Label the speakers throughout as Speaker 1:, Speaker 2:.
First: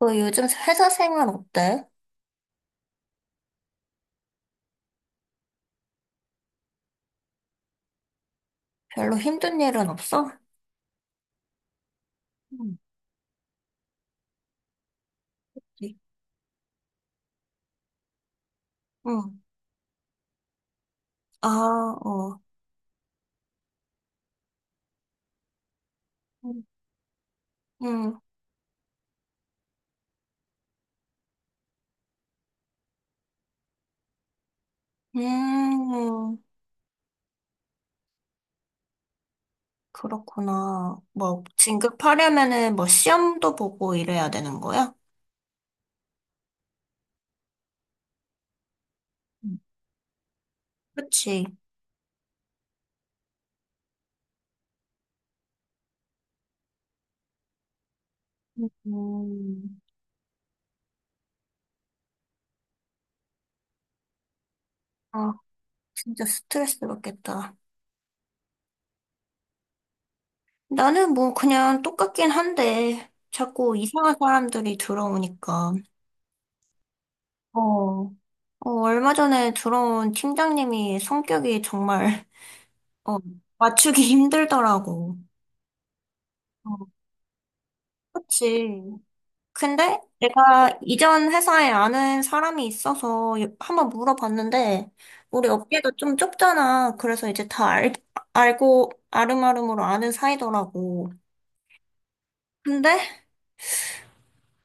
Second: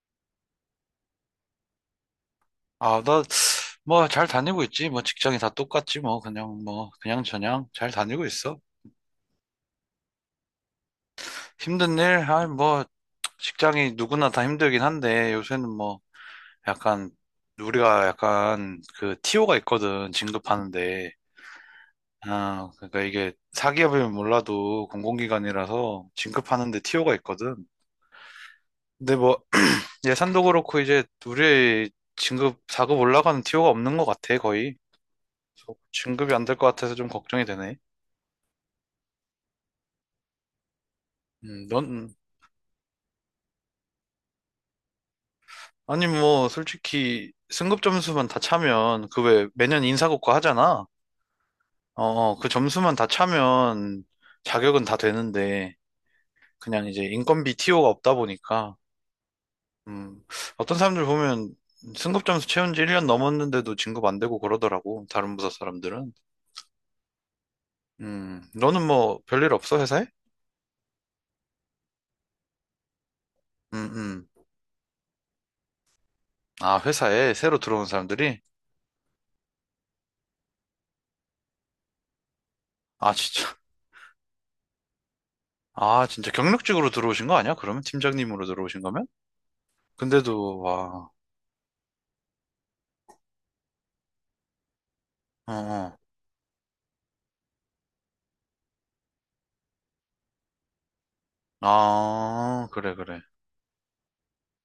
Speaker 1: 너 요즘 회사 생활 어때?
Speaker 2: 아, 나, 뭐, 잘 다니고 있지. 뭐, 직장이 다 똑같지. 뭐, 그냥, 뭐, 그냥 저냥 잘 다니고 있어.
Speaker 1: 별로 힘든 일은 없어?
Speaker 2: 힘든 일? 아,
Speaker 1: 응,
Speaker 2: 뭐, 직장이 누구나 다 힘들긴 한데, 요새는 뭐, 약간, 우리가 약간,
Speaker 1: 응.
Speaker 2: 그, TO가 있거든. 진급하는데.
Speaker 1: 아, 어.
Speaker 2: 아, 그러니까 이게, 사기업이면 몰라도 공공기관이라서
Speaker 1: 음.
Speaker 2: 진급하는데 TO가 있거든.
Speaker 1: 응.
Speaker 2: 근데 뭐, 예산도 그렇고, 이제, 우리 진급, 4급 올라가는 TO가 없는 것 같아, 거의. 그래서 진급이
Speaker 1: 음,
Speaker 2: 안 될 것 같아서 좀 걱정이 되네.
Speaker 1: 그렇구나. 뭐,
Speaker 2: 넌,
Speaker 1: 진급하려면은 뭐 시험도 보고 이래야 되는 거야?
Speaker 2: 아니, 뭐, 솔직히, 승급 점수만 다 차면, 그 왜,
Speaker 1: 응,
Speaker 2: 매년 인사고과 하잖아?
Speaker 1: 그치.
Speaker 2: 어, 어, 그 점수만 다 차면, 자격은 다 되는데, 그냥 이제 인건비 TO가 없다 보니까,
Speaker 1: 음.
Speaker 2: 음, 어떤 사람들 보면, 승급 점수 채운 지 1년 넘었는데도 진급 안 되고 그러더라고,
Speaker 1: 아,
Speaker 2: 다른 부서 사람들은.
Speaker 1: 진짜 스트레스 받겠다.
Speaker 2: 너는 뭐, 별일 없어, 회사에?
Speaker 1: 나는 뭐 그냥 똑같긴 한데, 자꾸
Speaker 2: 음,
Speaker 1: 이상한
Speaker 2: 음.
Speaker 1: 사람들이 들어오니까.
Speaker 2: 아, 회사에 새로 들어온
Speaker 1: 어.
Speaker 2: 사람들이?
Speaker 1: 어, 얼마 전에 들어온 팀장님이 성격이 정말
Speaker 2: 아,
Speaker 1: 어,
Speaker 2: 진짜.
Speaker 1: 맞추기 힘들더라고.
Speaker 2: 아, 진짜
Speaker 1: 어,
Speaker 2: 경력직으로 들어오신 거 아니야? 그러면 팀장님으로
Speaker 1: 그치.
Speaker 2: 들어오신 거면?
Speaker 1: 근데
Speaker 2: 근데도,
Speaker 1: 내가
Speaker 2: 와.
Speaker 1: 이전 회사에 아는 사람이 있어서 한번 물어봤는데, 우리
Speaker 2: 어,
Speaker 1: 업계가
Speaker 2: 어.
Speaker 1: 좀 좁잖아. 그래서 이제 다 알, 알고 아름아름으로 아는 사이더라고.
Speaker 2: 아,
Speaker 1: 근데
Speaker 2: 그래, 그래.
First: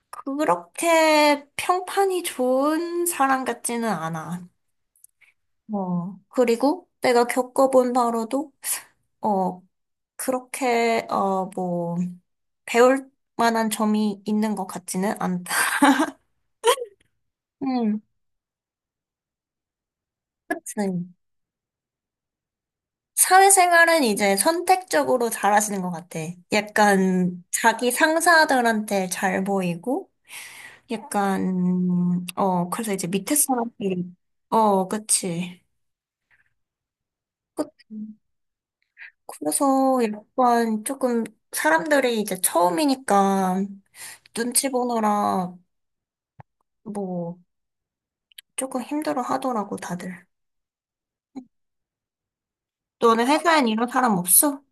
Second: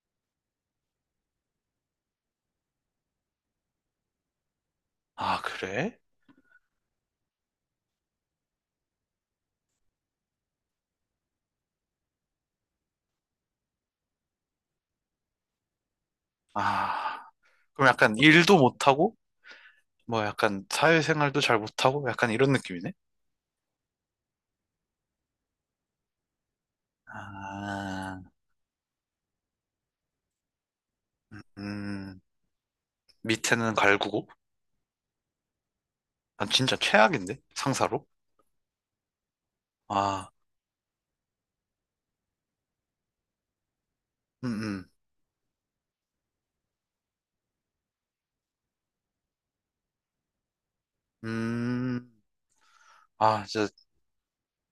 Speaker 1: 그렇게 평판이 좋은 사람 같지는 않아.
Speaker 2: 아, 그래?
Speaker 1: 어, 그리고 내가 겪어본 바로도, 어, 그렇게, 어, 배울 만한 점이 있는 것 같지는 않다.
Speaker 2: 아, 그럼
Speaker 1: 음,
Speaker 2: 약간 일도 못하고, 뭐 약간
Speaker 1: 그치.
Speaker 2: 사회생활도 잘 못하고, 약간 이런 느낌이네?
Speaker 1: 사회생활은 이제 선택적으로 잘하시는 것 같아. 약간 자기
Speaker 2: 아,
Speaker 1: 상사들한테 잘 보이고,
Speaker 2: 음,
Speaker 1: 약간, 어, 그래서 이제 밑에
Speaker 2: 밑에는
Speaker 1: 사람들이,
Speaker 2: 갈구고,
Speaker 1: 어, 그치.
Speaker 2: 난 진짜 최악인데?
Speaker 1: 그치.
Speaker 2: 상사로?
Speaker 1: 그래서
Speaker 2: 아,
Speaker 1: 약간 조금 사람들이 이제 처음이니까 눈치
Speaker 2: 음,
Speaker 1: 보느라 뭐 조금 힘들어 하더라고, 다들.
Speaker 2: 음, 음.
Speaker 1: 너는
Speaker 2: 아,
Speaker 1: 회사엔
Speaker 2: 진짜,
Speaker 1: 이런 사람 없어?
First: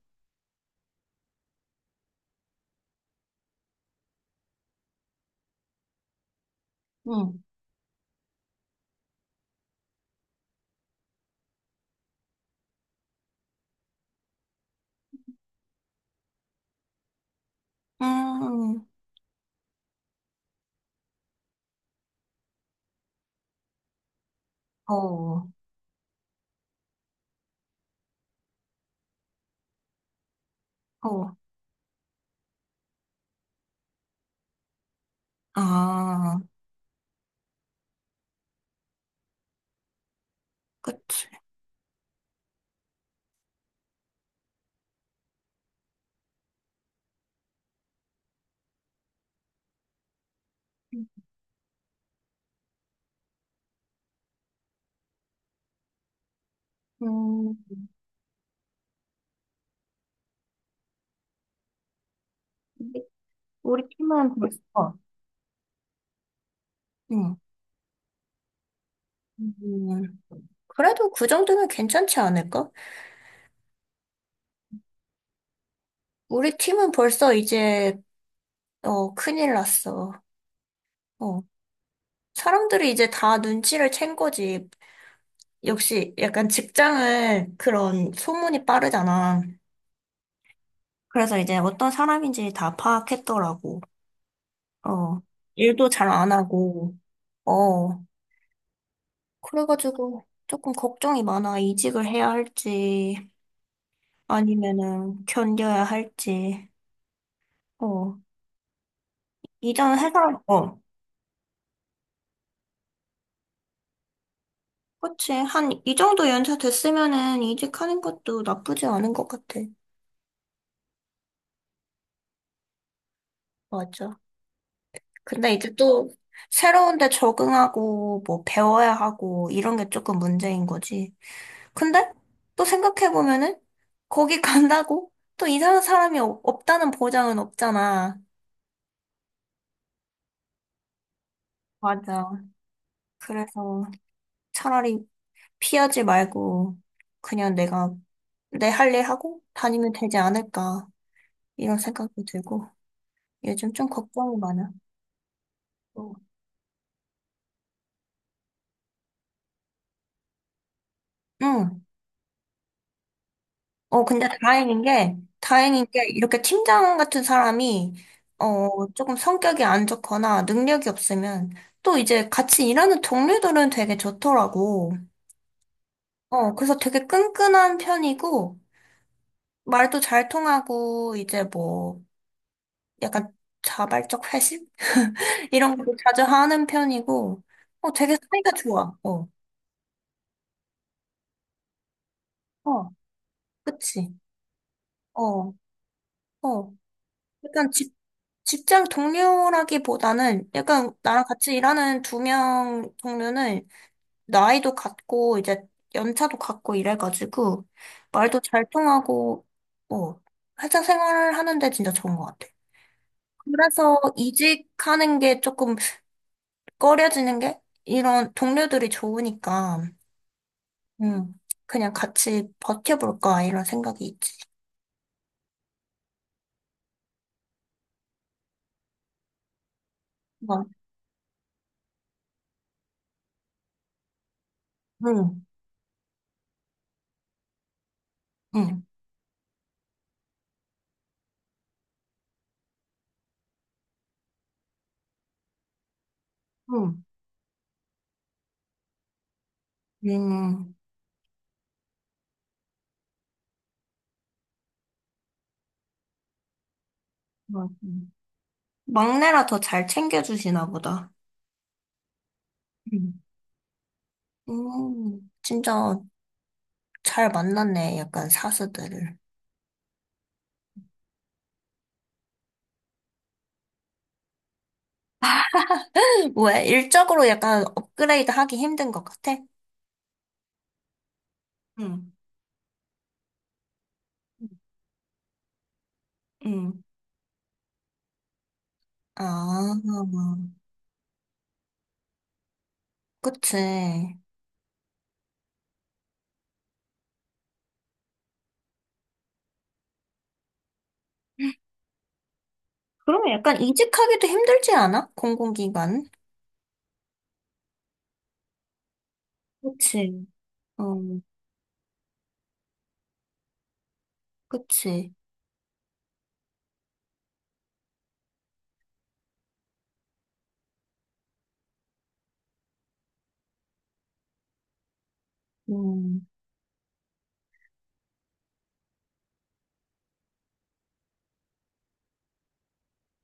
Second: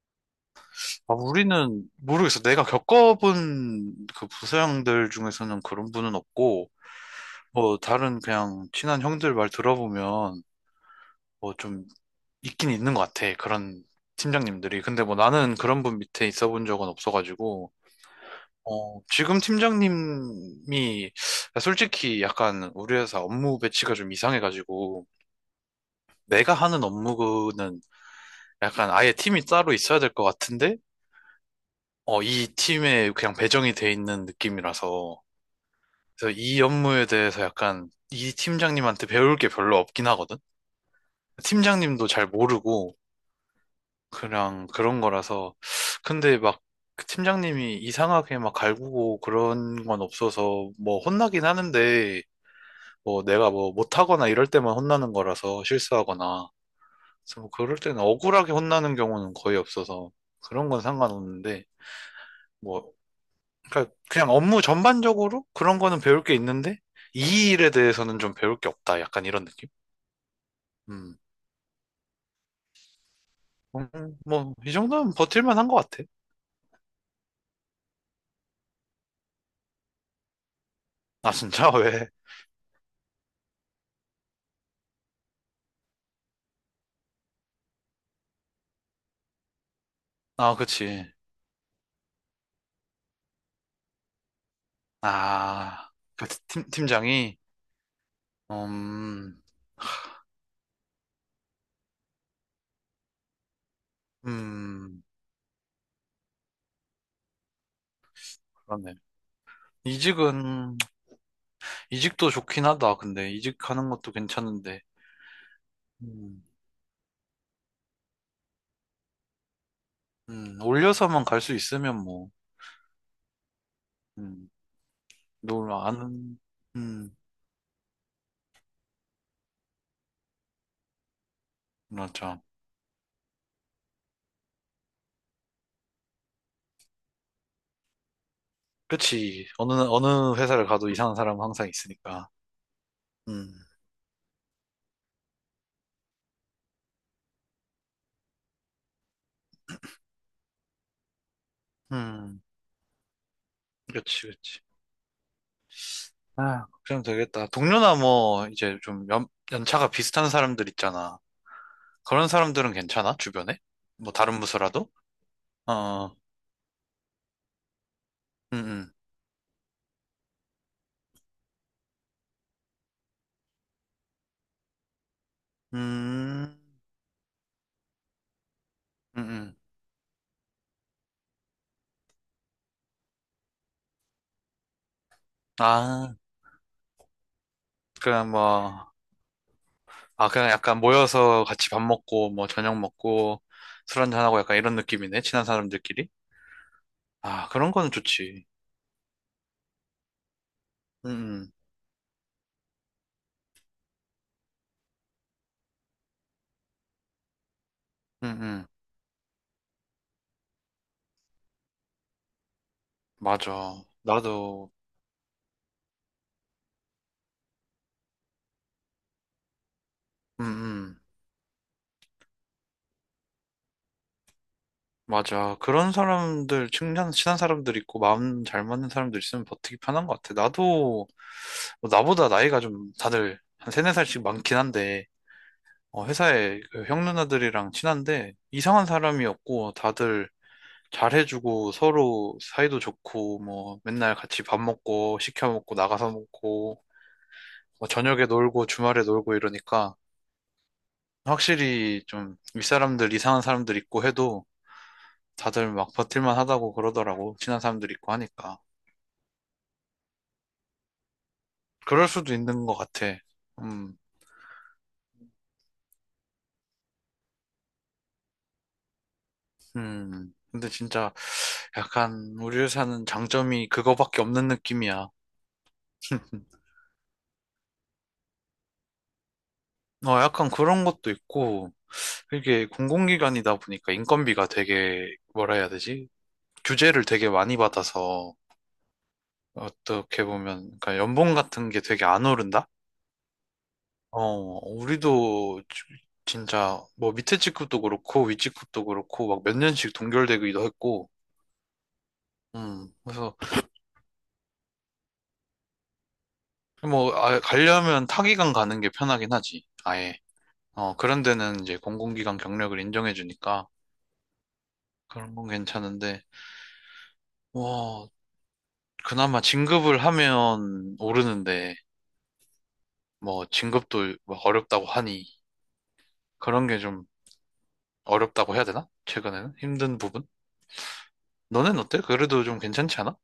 Speaker 2: 아, 우리는 모르겠어. 내가 겪어본 그 부서형들 중에서는 그런 분은 없고,
Speaker 1: 응.
Speaker 2: 뭐, 다른 그냥 친한 형들 말 들어보면, 뭐좀 있긴 있는 것 같아. 그런 팀장님들이. 근데 뭐 나는 그런 분 밑에 있어 본 적은 없어가지고,
Speaker 1: 음,
Speaker 2: 어, 지금 팀장님이 솔직히 약간 우리 회사 업무 배치가 좀 이상해가지고,
Speaker 1: 어,
Speaker 2: 내가 하는 업무는 약간 아예 팀이 따로 있어야 될 것 같은데,
Speaker 1: 어.
Speaker 2: 어, 이 팀에 그냥 배정이 돼 있는 느낌이라서, 그래서
Speaker 1: 아,
Speaker 2: 이 업무에 대해서 약간 이 팀장님한테 배울 게 별로 없긴 하거든?
Speaker 1: 그치.
Speaker 2: 팀장님도 잘 모르고, 그냥 그런 거라서. 근데 막 팀장님이 이상하게 막 갈구고 그런 건 없어서 뭐 혼나긴 하는데 뭐 내가 뭐 못하거나 이럴 때만 혼나는 거라서 실수하거나. 그래서 뭐
Speaker 1: 음,
Speaker 2: 그럴 때는 억울하게 혼나는 경우는 거의 없어서 그런 건 상관없는데 뭐
Speaker 1: 우리
Speaker 2: 그러니까 그냥
Speaker 1: 팀은
Speaker 2: 업무
Speaker 1: 벌써,
Speaker 2: 전반적으로 그런 거는 배울 게 있는데
Speaker 1: 응.
Speaker 2: 이 일에 대해서는 좀 배울 게 없다. 약간 이런 느낌?
Speaker 1: 음, 그래도
Speaker 2: 음.
Speaker 1: 그 정도면 괜찮지 않을까?
Speaker 2: 뭐, 이 정도면 버틸만 한 것 같아.
Speaker 1: 우리 팀은 벌써 이제, 어, 큰일 났어.
Speaker 2: 아,
Speaker 1: 어,
Speaker 2: 진짜? 왜?
Speaker 1: 사람들이 이제 다 눈치를 챈 거지. 역시 약간 직장은 그런 소문이 빠르잖아.
Speaker 2: 아, 그치.
Speaker 1: 그래서 이제 어떤 사람인지 다 파악했더라고. 어, 일도
Speaker 2: 아,
Speaker 1: 잘
Speaker 2: 그
Speaker 1: 안
Speaker 2: 팀,
Speaker 1: 하고.
Speaker 2: 팀장이,
Speaker 1: 어,
Speaker 2: 음,
Speaker 1: 그래가지고 조금 걱정이 많아. 이직을 해야 할지.
Speaker 2: 음,
Speaker 1: 아니면은 견뎌야 할지. 어.
Speaker 2: 그러네.
Speaker 1: 이전 회사,
Speaker 2: 이직은,
Speaker 1: 어.
Speaker 2: 이직도 좋긴 하다. 근데 이직하는 것도 괜찮은데,
Speaker 1: 그치. 한, 이 정도
Speaker 2: 음,
Speaker 1: 연차 됐으면은 이직하는 것도 나쁘지 않은 것 같아.
Speaker 2: 올려서만 갈 수 있으면 뭐,
Speaker 1: 맞아.
Speaker 2: 음,
Speaker 1: 근데 이제
Speaker 2: 놀
Speaker 1: 또
Speaker 2: 아는,
Speaker 1: 새로운 데
Speaker 2: 음,
Speaker 1: 적응하고 뭐 배워야 하고 이런 게 조금 문제인 거지. 근데
Speaker 2: 맞아.
Speaker 1: 또 생각해보면은 거기 간다고 또 이상한 사람이 없다는 보장은 없잖아.
Speaker 2: 그치. 어느 회사를 가도 이상한 사람은 항상 있으니까.
Speaker 1: 맞아.
Speaker 2: 음,
Speaker 1: 그래서 차라리 피하지 말고 그냥 내가 내 할 일 하고 다니면 되지 않을까 이런 생각도
Speaker 2: 음,
Speaker 1: 들고 요즘 좀
Speaker 2: 그치,
Speaker 1: 걱정이
Speaker 2: 그치.
Speaker 1: 많아. 어.
Speaker 2: 아, 걱정되겠다. 동료나 뭐, 이제 좀 연차가 비슷한 사람들 있잖아.
Speaker 1: 응.
Speaker 2: 그런 사람들은 괜찮아? 주변에?
Speaker 1: 어
Speaker 2: 뭐
Speaker 1: 근데
Speaker 2: 다른 부서라도? 어,
Speaker 1: 다행인 게
Speaker 2: 어.
Speaker 1: 이렇게 팀장 같은 사람이 어
Speaker 2: 음,
Speaker 1: 조금 성격이 안 좋거나 능력이 없으면 또 이제 같이 일하는 동료들은 되게 좋더라고.
Speaker 2: 음,
Speaker 1: 어
Speaker 2: 음,
Speaker 1: 그래서 되게 끈끈한 편이고
Speaker 2: 음, 음.
Speaker 1: 말도 잘 통하고 이제 뭐 약간 자발적 회식 이런 것도
Speaker 2: 아,
Speaker 1: 자주 하는 편이고 어 되게
Speaker 2: 그냥
Speaker 1: 사이가
Speaker 2: 뭐,
Speaker 1: 좋아. 어.
Speaker 2: 아, 그냥 약간 모여서 같이 밥 먹고, 뭐, 저녁
Speaker 1: 어.
Speaker 2: 먹고, 술
Speaker 1: 그치?
Speaker 2: 한잔하고 약간 이런 느낌이네, 친한
Speaker 1: 어,
Speaker 2: 사람들끼리.
Speaker 1: 어.
Speaker 2: 아,
Speaker 1: 약간
Speaker 2: 그런 거는 좋지.
Speaker 1: 직장 동료라기보다는 약간 나랑
Speaker 2: 음,
Speaker 1: 같이 일하는 두 명 동료는 나이도 같고 이제 연차도 같고 이래가지고
Speaker 2: 음,
Speaker 1: 말도
Speaker 2: 음,
Speaker 1: 잘
Speaker 2: 음.
Speaker 1: 통하고 어, 회사 생활을 하는데 진짜 좋은 것 같아.
Speaker 2: 맞아.
Speaker 1: 그래서
Speaker 2: 나도,
Speaker 1: 이직하는 게 조금 꺼려지는 게 이런 동료들이 좋으니까
Speaker 2: 음, 음.
Speaker 1: 음, 그냥 같이 버텨볼까 이런 생각이 있지.
Speaker 2: 맞아. 그런 사람들, 친한, 친한 사람들 있고, 마음 잘 맞는 사람들 있으면 버티기 편한 것 같아.
Speaker 1: 응
Speaker 2: 나도, 뭐 나보다 나이가 좀 다들 한 세네 살씩 많긴 한데,
Speaker 1: 응
Speaker 2: 어, 회사에 그형 누나들이랑 친한데 이상한
Speaker 1: 응
Speaker 2: 사람이었고 다들 잘해주고 서로 사이도 좋고 뭐 맨날 같이 밥 먹고 시켜 먹고 나가서
Speaker 1: 응
Speaker 2: 먹고 뭐 저녁에 놀고 주말에 놀고 이러니까
Speaker 1: 응응
Speaker 2: 확실히 좀 윗사람들 이상한 사람들 있고 해도 다들 막 버틸만 하다고 그러더라고 친한 사람들
Speaker 1: 응.
Speaker 2: 있고 하니까.
Speaker 1: 막내라 더 잘 챙겨주시나 보다.
Speaker 2: 그럴 수도 있는 것 같아.
Speaker 1: 음.
Speaker 2: 음.
Speaker 1: 진짜 잘 만났네, 약간 사수들을.
Speaker 2: 음. 근데 진짜 약간 우리 회사는 장점이 그거밖에 없는 느낌이야.
Speaker 1: 왜? 일적으로 약간 업그레이드 하기 힘든 것 같아?
Speaker 2: 어, 약간 그런 것도 있고,
Speaker 1: 응,
Speaker 2: 이게 공공기관이다 보니까 인건비가 되게, 뭐라 해야 되지?
Speaker 1: 응.
Speaker 2: 규제를 되게 많이 받아서,
Speaker 1: 아,
Speaker 2: 어떻게 보면, 그러니까 연봉 같은 게 되게 안 오른다?
Speaker 1: 그치.
Speaker 2: 어, 우리도 진짜, 뭐 밑에 직급도 그렇고, 위 직급도 그렇고, 막 몇 년씩 동결되기도 했고,
Speaker 1: 그러면
Speaker 2: 그래서,
Speaker 1: 약간 이직하기도 힘들지 않아? 공공기관?
Speaker 2: 뭐, 아, 가려면 타기관 가는 게 편하긴 하지, 아예.
Speaker 1: 그치. 어,
Speaker 2: 어, 그런 데는 이제 공공기관 경력을 인정해주니까,
Speaker 1: 그치.
Speaker 2: 그런 건 괜찮은데, 와, 그나마 진급을 하면 오르는데, 뭐, 진급도 막 어렵다고 하니,
Speaker 1: 음.
Speaker 2: 그런 게 좀 어렵다고 해야 되나? 최근에는? 힘든 부분? 너는 어때? 그래도 좀 괜찮지 않아?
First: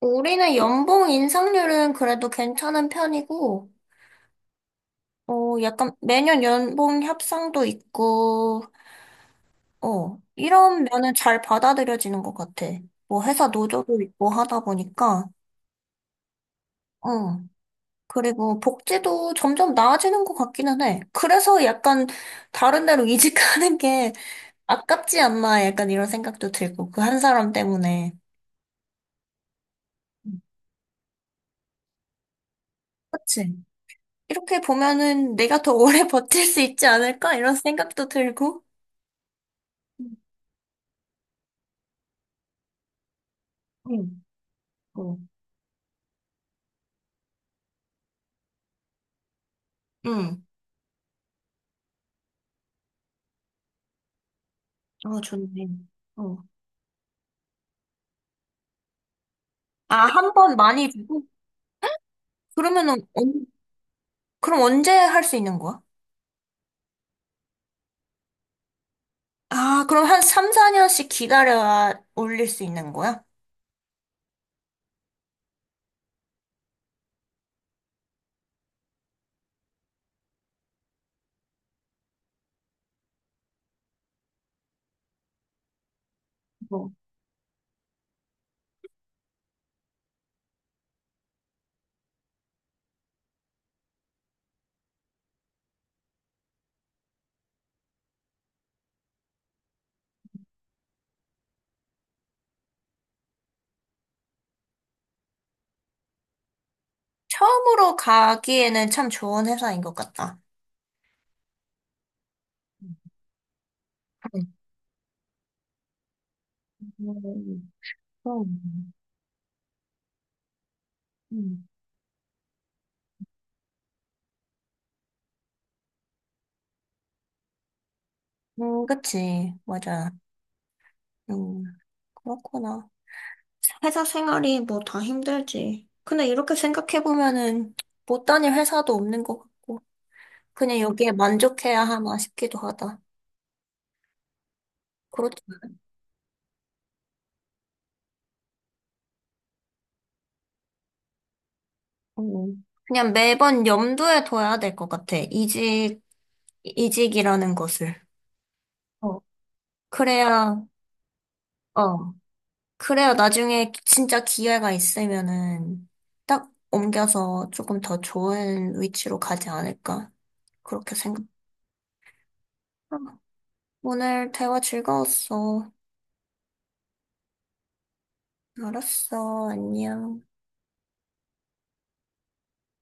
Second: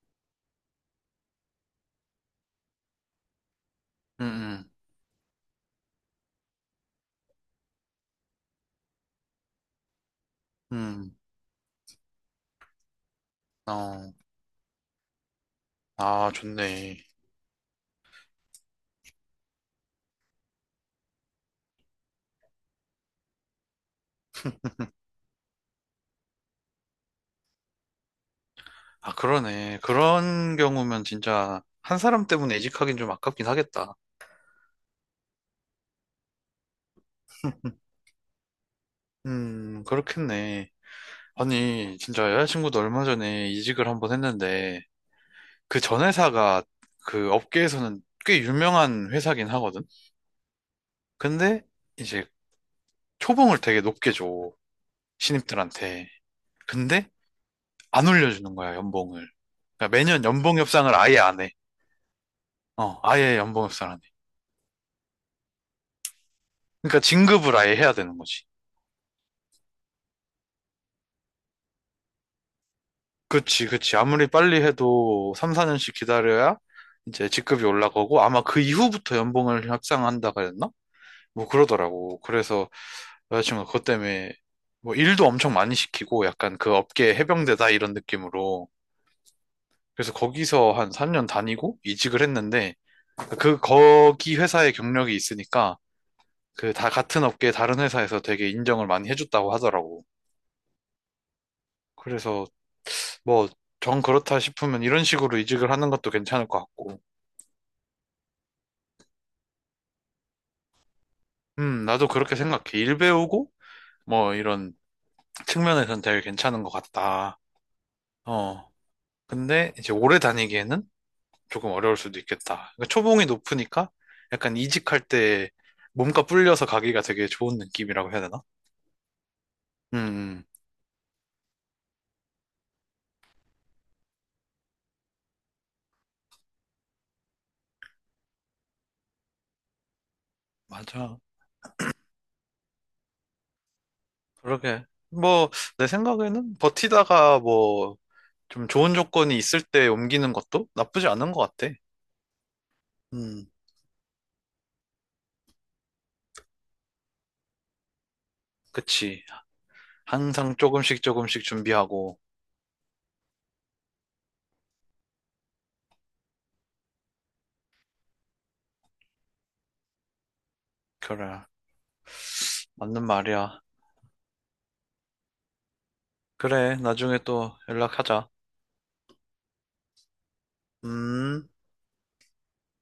Speaker 1: 우리는 연봉 인상률은 그래도 괜찮은 편이고,
Speaker 2: 응, 응,
Speaker 1: 어, 약간 매년 연봉 협상도 있고, 어, 이런
Speaker 2: 응,
Speaker 1: 면은 잘 받아들여지는 것 같아. 뭐 회사 노조도
Speaker 2: 어,
Speaker 1: 있고 하다 보니까,
Speaker 2: 아, 좋네.
Speaker 1: 어. 그리고 복지도 점점 나아지는 것 같기는 해. 그래서 약간 다른 데로 이직하는 게 아깝지 않나 약간 이런 생각도 들고, 그 한 사람 때문에.
Speaker 2: 아, 그러네.
Speaker 1: 음,
Speaker 2: 그런 경우면 진짜 한 사람 때문에 이직하긴 좀 아깝긴
Speaker 1: 그치?
Speaker 2: 하겠다.
Speaker 1: 이렇게 보면은 내가 더 오래 버틸 수 있지 않을까? 이런 생각도 들고. 응,
Speaker 2: 그렇겠네. 아니, 진짜 여자친구도 얼마 전에 이직을 한번
Speaker 1: 응,
Speaker 2: 했는데,
Speaker 1: 어,
Speaker 2: 그 전 회사가 그 업계에서는 꽤 유명한 회사긴 하거든?
Speaker 1: 응.
Speaker 2: 근데 이제 초봉을 되게 높게 줘.
Speaker 1: 아, 좋네.
Speaker 2: 신입들한테.
Speaker 1: 어.
Speaker 2: 근데 안 올려주는 거야, 연봉을.
Speaker 1: 아,
Speaker 2: 그러니까 매년
Speaker 1: 한 번
Speaker 2: 연봉
Speaker 1: 많이
Speaker 2: 협상을 아예
Speaker 1: 주고?
Speaker 2: 안 해. 어,
Speaker 1: 그러면은
Speaker 2: 아예 연봉 협상을 안 해.
Speaker 1: 그럼 언제 할 수 있는 거야?
Speaker 2: 그러니까 진급을 아예 해야 되는 거지.
Speaker 1: 아, 그럼 한 3, 4년씩 기다려야 올릴 수 있는 거야?
Speaker 2: 그치, 그치. 아무리 빨리 해도 3, 4년씩 기다려야 이제 직급이 올라가고 아마 그 이후부터 연봉을 협상한다고 했나? 뭐 그러더라고. 그래서 여자친구가 그것 때문에 뭐 일도 엄청 많이 시키고 약간 그
Speaker 1: 어.
Speaker 2: 업계 해병대다 이런 느낌으로 그래서 거기서 한 3년 다니고 이직을 했는데 그 거기 회사에 경력이 있으니까 그 다 같은 업계 다른 회사에서 되게 인정을 많이 해줬다고 하더라고. 그래서 뭐 정 그렇다 싶으면 이런 식으로 이직을 하는 것도 괜찮을 것 같고.
Speaker 1: 처음으로 가기에는 참 좋은 회사인 것 같다.
Speaker 2: 나도 그렇게 생각해. 일 배우고 뭐
Speaker 1: 응
Speaker 2: 이런 측면에서는 되게 괜찮은 것 같다.
Speaker 1: 음,
Speaker 2: 어.
Speaker 1: 그럼.
Speaker 2: 근데 이제 오래 다니기에는
Speaker 1: 음.
Speaker 2: 조금 어려울 수도 있겠다. 그러니까 초봉이 높으니까 약간 이직할 때 몸값 불려서 가기가 되게 좋은 느낌이라고 해야 되나?
Speaker 1: 그치.
Speaker 2: 음,
Speaker 1: 맞아.
Speaker 2: 음.
Speaker 1: 음, 그렇구나. 회사 생활이 뭐 다 힘들지. 근데 이렇게 생각해보면은 못 다닐 회사도 없는 것 같고, 그냥 여기에
Speaker 2: 맞아.
Speaker 1: 만족해야 하나 싶기도 하다.
Speaker 2: 그러게.
Speaker 1: 그렇지.
Speaker 2: 뭐, 내 생각에는 버티다가 뭐, 좀 좋은 조건이 있을 때 옮기는 것도 나쁘지 않은 것 같아.
Speaker 1: 음. 그냥
Speaker 2: 음,
Speaker 1: 매번 염두에 둬야 될 것 같아. 이직이라는 것을. 어,
Speaker 2: 그치.
Speaker 1: 그래야,
Speaker 2: 항상 조금씩 조금씩
Speaker 1: 어,
Speaker 2: 준비하고.
Speaker 1: 그래야 나중에 진짜 기회가 있으면은 딱 옮겨서 조금 더 좋은 위치로 가지 않을까. 그렇게 생각.
Speaker 2: 그래.
Speaker 1: 아,
Speaker 2: 맞는 말이야.
Speaker 1: 오늘 대화 즐거웠어.
Speaker 2: 그래. 나중에 또 연락하자.
Speaker 1: 알았어. 안녕.
Speaker 2: 음.